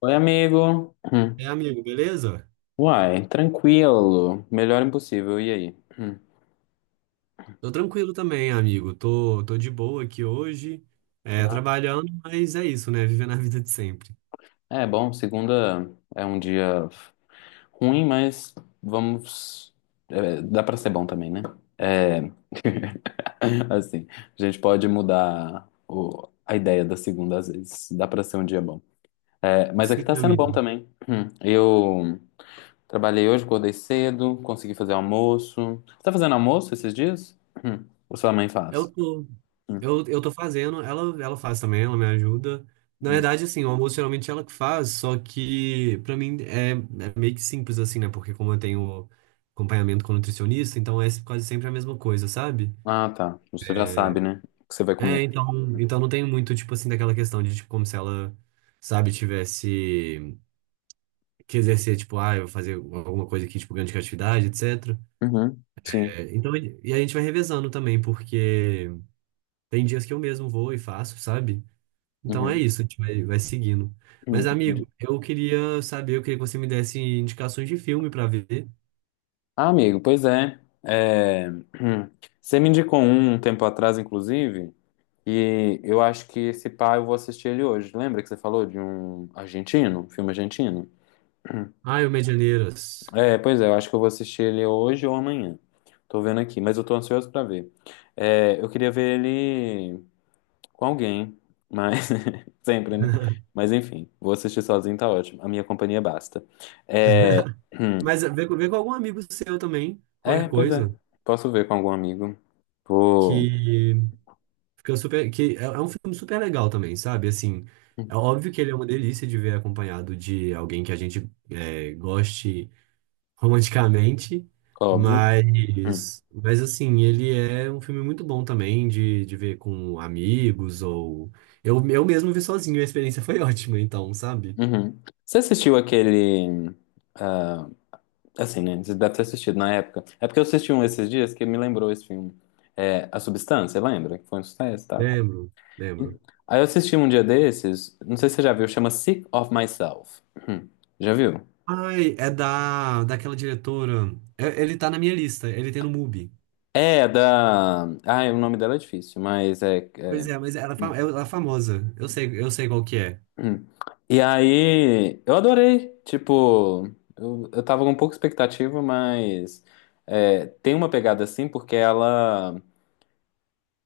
Oi, amigo. Hum. É, amigo, beleza? Uai, tranquilo. Melhor impossível. E aí? Hum. Tô tranquilo também, amigo. Tô de boa aqui hoje, é, Ah, trabalhando, mas é isso, né? Vivendo a vida de sempre. É bom, segunda é um dia ruim, mas vamos. É, dá pra ser bom também, né? É. Assim, a gente pode mudar a ideia da segunda às vezes. Dá pra ser um dia bom. É, mas aqui Sim, tá sendo bom amigo. também. Hum. Eu trabalhei hoje, acordei cedo, consegui fazer almoço. Você tá fazendo almoço esses dias? Hum. Ou sua mãe Eu faz? tô, Hum. eu tô fazendo, ela faz também, ela me ajuda. Na Hum. verdade, assim, o almoço geralmente ela que faz, só que pra mim é meio que simples, assim, né? Porque como eu tenho acompanhamento com nutricionista, então é quase sempre a mesma coisa, sabe? Ah, tá. Você já sabe, né? O que você vai comer. É, então não tem muito, tipo assim, daquela questão de, tipo, como se ela, sabe, tivesse que exercer, tipo, ah, eu vou fazer alguma coisa aqui, tipo, grande criatividade, etc. Uhum, sim. É, então, e a gente vai revezando também, porque tem dias que eu mesmo vou e faço, sabe? Então é Uhum, isso, a gente vai seguindo. Mas, entendi. amigo, eu queria saber, eu queria que você me desse indicações de filme pra ver. Ah, amigo, pois é. É, você me indicou um tempo atrás, inclusive, e eu acho que esse pá eu vou assistir ele hoje. Lembra que você falou de um argentino, um filme argentino? Ah, o Medianeiras. É, pois é, eu acho que eu vou assistir ele hoje ou amanhã. Tô vendo aqui, mas eu tô ansioso pra ver. É, eu queria ver ele com alguém, mas sempre, né? Mas enfim, vou assistir sozinho, tá ótimo. A minha companhia basta. É, hum, Mas vê com algum amigo seu também, é, qualquer pois é. coisa, Posso ver com algum amigo. Vou, que fica super, que é um filme super legal também, sabe? Assim, hum, é óbvio que ele é uma delícia de ver acompanhado de alguém que a gente goste romanticamente, óbvio. Hum, mas assim, ele é um filme muito bom também de ver com amigos ou... Eu mesmo vi sozinho, e a experiência foi ótima, então, sabe? uhum. Você assistiu aquele. ah, assim, né? Você deve ter assistido na época. É porque eu assisti um esses dias que me lembrou esse filme. É, A Substância, lembra? Que foi um sucesso e tal. Lembro, Hum. lembro. Aí eu assisti um dia desses, não sei se você já viu, chama Sick of Myself. Hum, Já viu? Ai, é daquela diretora... Ele tá na minha lista, ele tem no MUBI. É, da. Ai, o nome dela é difícil, mas é. Pois é- é, mas ela, Hum, é, ela é famosa, eu sei qual que é. hum. E aí, eu adorei. Tipo, eu tava com pouca expectativa, mas é, tem uma pegada assim, porque ela,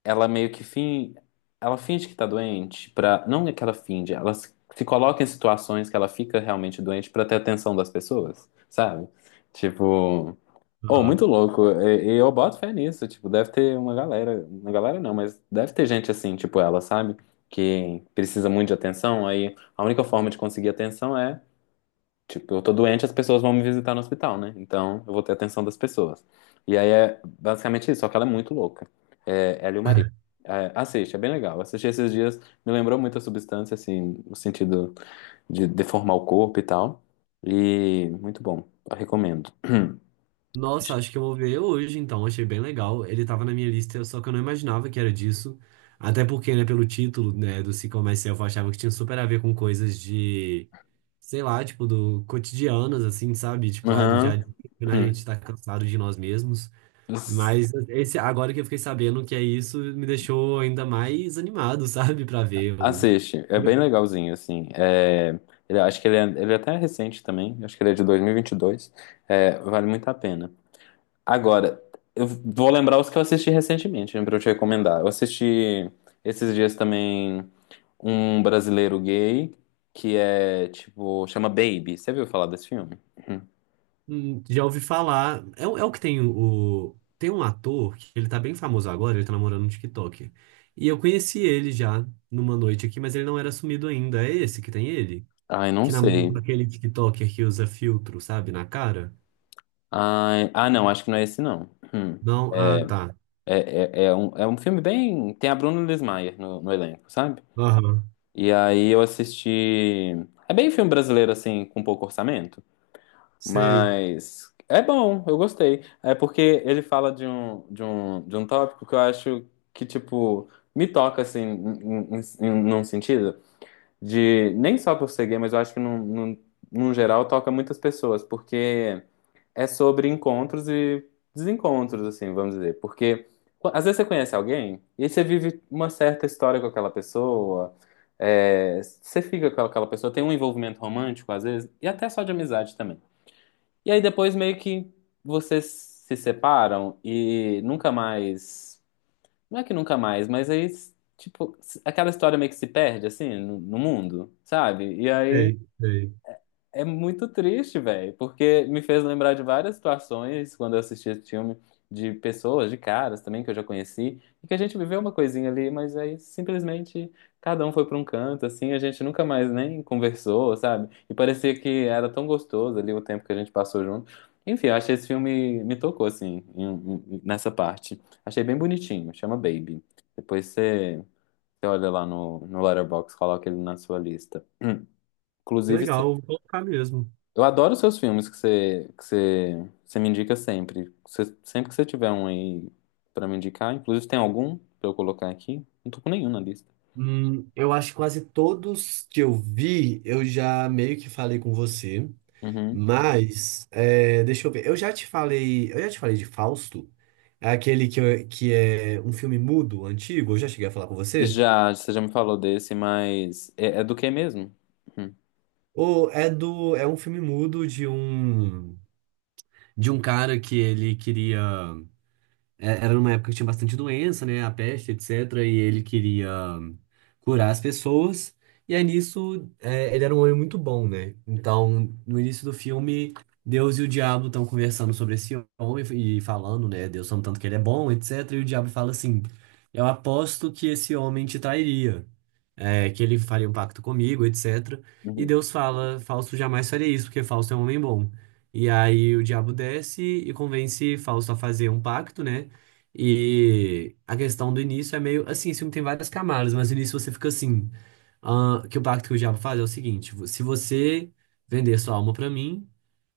ela meio que fin, ela finge que tá doente pra. Não é que ela finge, ela se coloca em situações que ela fica realmente doente pra ter atenção das pessoas, sabe? Tipo. Oh, muito louco. E eu boto fé nisso. Tipo, deve ter uma galera. Uma galera não, mas deve ter gente assim, tipo ela, sabe? Que precisa muito de atenção. Aí a única forma de conseguir atenção é, tipo, eu tô doente, as pessoas vão me visitar no hospital, né? Então eu vou ter atenção das pessoas. E aí é basicamente isso, só que ela é muito louca. É, ela e o marido. É, assiste, é bem legal. Assisti esses dias, me lembrou muito a substância, assim, no sentido de deformar o corpo e tal. E muito bom. Eu recomendo. Nossa, acho que eu vou ver hoje, então. Achei bem legal. Ele tava na minha lista, só que eu não imaginava que era disso. Até porque, né, pelo título, né, do Sick of Myself, eu achava que tinha super a ver com coisas de, sei lá, tipo, do cotidianas, assim, sabe? Tipo, ai, do dia a Aham. dia, né, a gente Hum. tá cansado de nós mesmos. S- Mas esse, agora que eu fiquei sabendo que é isso, me deixou ainda mais animado, sabe, pra ver. Eu, Assiste, é bem legalzinho, assim. É, acho que ele é até recente também, acho que ele é de 2022. É, vale muito a pena. Agora, eu vou lembrar os que eu assisti recentemente, né, pra eu te recomendar. Eu assisti esses dias também um brasileiro gay, que é, tipo, chama Baby. Você viu falar desse filme? Já ouvi falar. É, é o que tem o. Tem um ator que ele tá bem famoso agora, ele tá namorando no TikTok. E eu conheci ele já numa noite aqui, mas ele não era sumido ainda. É esse que tem ele? Ai, não Que namora com sei. aquele TikToker que usa filtro, sabe, na cara? Ai, ah, não, acho que não é esse, não. Hum. Não? Ah, tá. É um filme bem. Tem a Bruna Lismayer no elenco, sabe? Aham. E aí eu assisti. É bem filme brasileiro, assim, com pouco orçamento, Sei, mas é bom, eu gostei. É porque ele fala de um tópico que eu acho que, tipo, me toca, assim, num sentido de. Nem só por ser gay, mas eu acho que, num geral, toca muitas pessoas, porque é sobre encontros e desencontros, assim, vamos dizer. Porque às vezes você conhece alguém e você vive uma certa história com aquela pessoa, é, você fica com aquela pessoa, tem um envolvimento romântico às vezes, e até só de amizade também. E aí depois meio que vocês se separam e nunca mais. Não é que nunca mais, mas aí, tipo, aquela história meio que se perde, assim, no mundo, sabe? E aí sei, sei. é muito triste, velho, porque me fez lembrar de várias situações quando eu assisti esse filme, de pessoas, de caras também que eu já conheci, e que a gente viveu uma coisinha ali, mas aí simplesmente cada um foi pra um canto, assim, a gente nunca mais nem conversou, sabe? E parecia que era tão gostoso ali o tempo que a gente passou junto. Enfim, eu achei esse filme, me tocou, assim, nessa parte. Achei bem bonitinho, chama Baby. Depois você, você olha lá no Letterboxd, coloca ele na sua lista. Que Inclusive, legal, vou colocar mesmo. eu adoro os seus filmes que você, você me indica sempre. Sempre que você tiver um aí pra me indicar, inclusive tem algum pra eu colocar aqui? Não tô com nenhum na lista. Eu acho que quase todos que eu vi, eu já meio que falei com você. Uhum. Mas, é, deixa eu ver. Eu já te falei de Fausto, é aquele que, que é um filme mudo, antigo. Eu já cheguei a falar com você. Já, você já me falou desse, mas é, é do que mesmo? Uhum. Ou é um filme mudo de um cara que ele queria era numa época que tinha bastante doença, né? A peste, etc. E ele queria curar as pessoas. E aí nisso, é, ele era um homem muito bom, né? Então, no início do filme, Deus e o diabo estão conversando sobre esse homem e falando, né? Deus falando tanto que ele é bom, etc. E o diabo fala assim: eu aposto que esse homem te trairia, é, que ele faria um pacto comigo, etc. E Uhum. Deus fala: Fausto jamais faria isso, porque Fausto é um homem bom. E aí o diabo desce e convence Fausto a fazer um pacto, né? E a questão do início é meio assim, esse filme tem várias camadas, mas no início você fica assim, ah, que o pacto que o diabo faz é o seguinte, se você vender sua alma pra mim,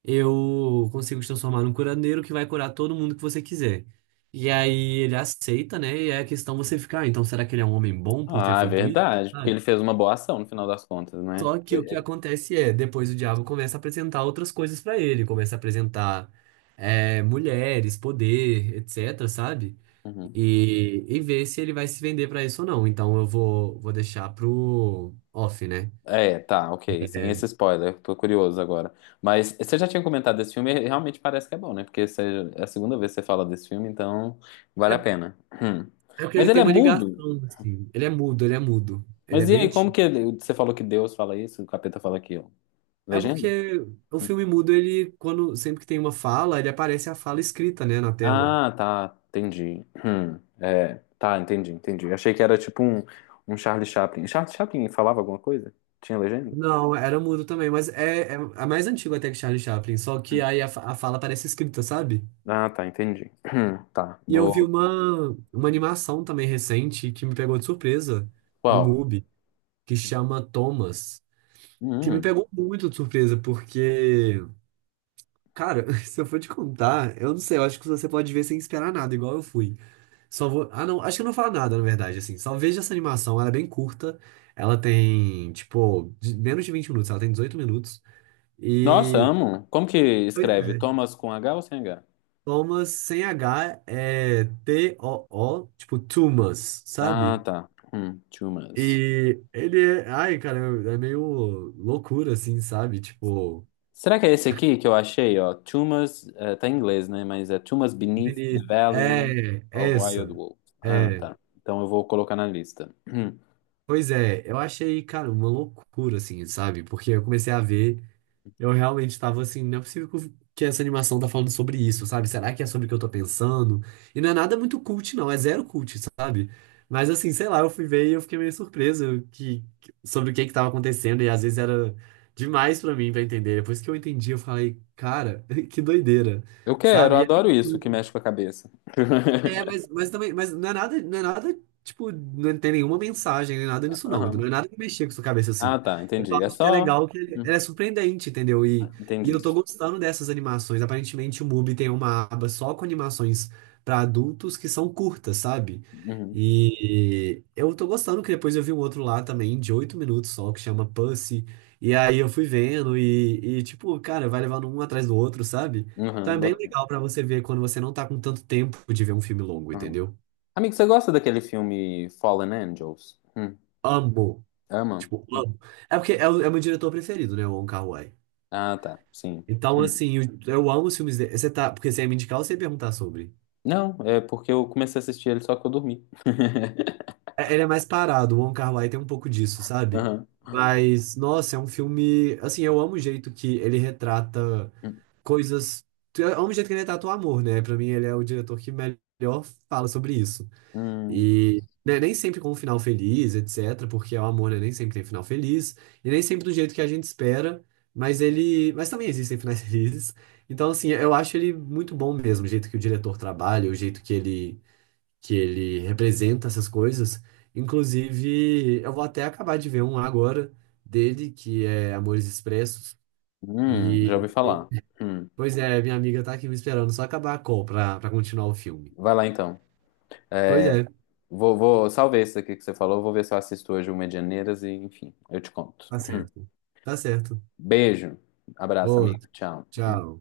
eu consigo te transformar num curandeiro que vai curar todo mundo que você quiser. E aí ele aceita, né? E aí a questão você fica, ah, então será que ele é um homem bom por ter Ah, é feito isso? verdade, porque Sabe? ele fez uma boa ação no final das contas, né? Só que o que acontece é, depois o diabo começa a apresentar outras coisas pra ele, começa a apresentar mulheres, poder, etc, sabe? Uhum. E ver se ele vai se vender pra isso ou não. Então eu vou deixar pro off, né? É, tá, ok. Sem esse spoiler, tô curioso agora. Mas você já tinha comentado desse filme, e realmente parece que é bom, né? Porque é a segunda vez que você fala desse filme, então vale a É, pena. Hum. é porque Mas ele ele tem é uma mudo? ligação, assim. Ele é mudo, ele é mudo. Ele é Mas e bem aí, como antigo. que você falou que Deus fala isso, o capeta fala aquilo? É Legenda? porque o Hum. filme mudo, ele, quando sempre que tem uma fala, ele aparece a fala escrita, né, na tela. Ah, tá, entendi. Hum. É, tá, entendi, entendi. Achei que era tipo um, um Charlie Chaplin. Charlie Chaplin falava alguma coisa? Tinha legenda? Não, era mudo também, mas é mais antigo até que Charlie Chaplin, só que aí a fala parece escrita, sabe? Ah, tá, entendi. Tá, E eu vi vou. uma animação também recente que me pegou de surpresa no Qual? MUBI, que chama Thomas. Que me pegou muito de surpresa, porque, cara, se eu for te contar, eu não sei, eu acho que você pode ver sem esperar nada, igual eu fui. Só vou. Ah, não, acho que eu não falo nada, na verdade, assim. Só veja essa animação, ela é bem curta. Ela tem, tipo, menos de 20 minutos, ela tem 18 minutos. Nossa, E. amo. Como que Pois escreve? é. Thomas com H ou sem H? Thomas sem H é T-O-O, tipo, Tumas, Ah, sabe? tá. Tumas. E ele é. Ai, cara, é meio loucura, assim, sabe? Tipo. Será que é esse aqui que eu achei, ó? Tumas, eh, tá em inglês, né? Mas é Tumas Beneath the Benito. Valley É, é of Wild essa. Wolves. Ah, É. tá. Então eu vou colocar na lista. Hum. Pois é, eu achei, cara, uma loucura, assim, sabe? Porque eu comecei a ver, eu realmente tava assim, não é possível que que essa animação tá falando sobre isso, sabe? Será que é sobre o que eu tô pensando? E não é nada muito cult, não, é zero cult, sabe? Mas assim, sei lá, eu fui ver e eu fiquei meio surpreso sobre o que que tava acontecendo, e às vezes era demais pra mim pra entender. Depois que eu entendi, eu falei, cara, que doideira, Eu quero, sabe? eu adoro isso que mexe com a cabeça. É, mas também, mas não é nada, não é nada, tipo, não tem nenhuma mensagem, nem nada nisso, não. Então, não Aham. é nada que mexer com sua cabeça Ah, assim. tá, Eu só entendi. É acho que é só. legal que Hum, ela é surpreendente, entendeu? E Entendi. eu tô gostando dessas animações. Aparentemente, o MUBI tem uma aba só com animações pra adultos que são curtas, sabe? Uhum. E eu tô gostando que depois eu vi um outro lá também, de 8 minutos só, que chama Pussy. E aí eu fui vendo e, tipo, cara, vai levando um atrás do outro, sabe? Então Uhum. é bem bota- legal pra você ver quando você não tá com tanto tempo de ver um filme longo, uhum. entendeu? Amigo, você gosta daquele filme Fallen Angels? Hum. Amo. Ama? Tipo, Hum. amo. É porque é o meu diretor preferido, né? O Wong Kar-wai. Ah, tá. Sim. Então, Hum. assim, eu amo os filmes dele. Você tá, porque você ia me indicar ou você ia perguntar sobre? Não, é porque eu comecei a assistir ele só que eu dormi. É, ele é mais parado, o Wong Kar-wai tem um pouco disso, sabe? Aham. Mas, nossa, é um filme. Assim, eu amo o jeito que ele retrata Hum, coisas. Eu amo o jeito que ele retrata o amor, né? Pra mim, ele é o diretor que melhor fala sobre isso. hum, E né, nem sempre com um final feliz, etc., porque o amor, né, nem sempre tem final feliz, e nem sempre do jeito que a gente espera, mas ele. Mas também existem finais felizes. Então, assim, eu acho ele muito bom mesmo, o jeito que o diretor trabalha, o jeito que ele, representa essas coisas. Inclusive, eu vou até acabar de ver um agora dele, que é Amores Expressos. Já E, ouvi e- falar. Hum. pois é, minha amiga tá aqui me esperando só acabar a call pra, continuar o filme. Vai lá então. Pois É, é, vou, salvei esse aqui que você falou, vou ver se eu assisto hoje o Medianeiras e, enfim, eu te conto. tá certo. Tá certo. Beijo, abraço, amigo, Outro. tchau. Tchau.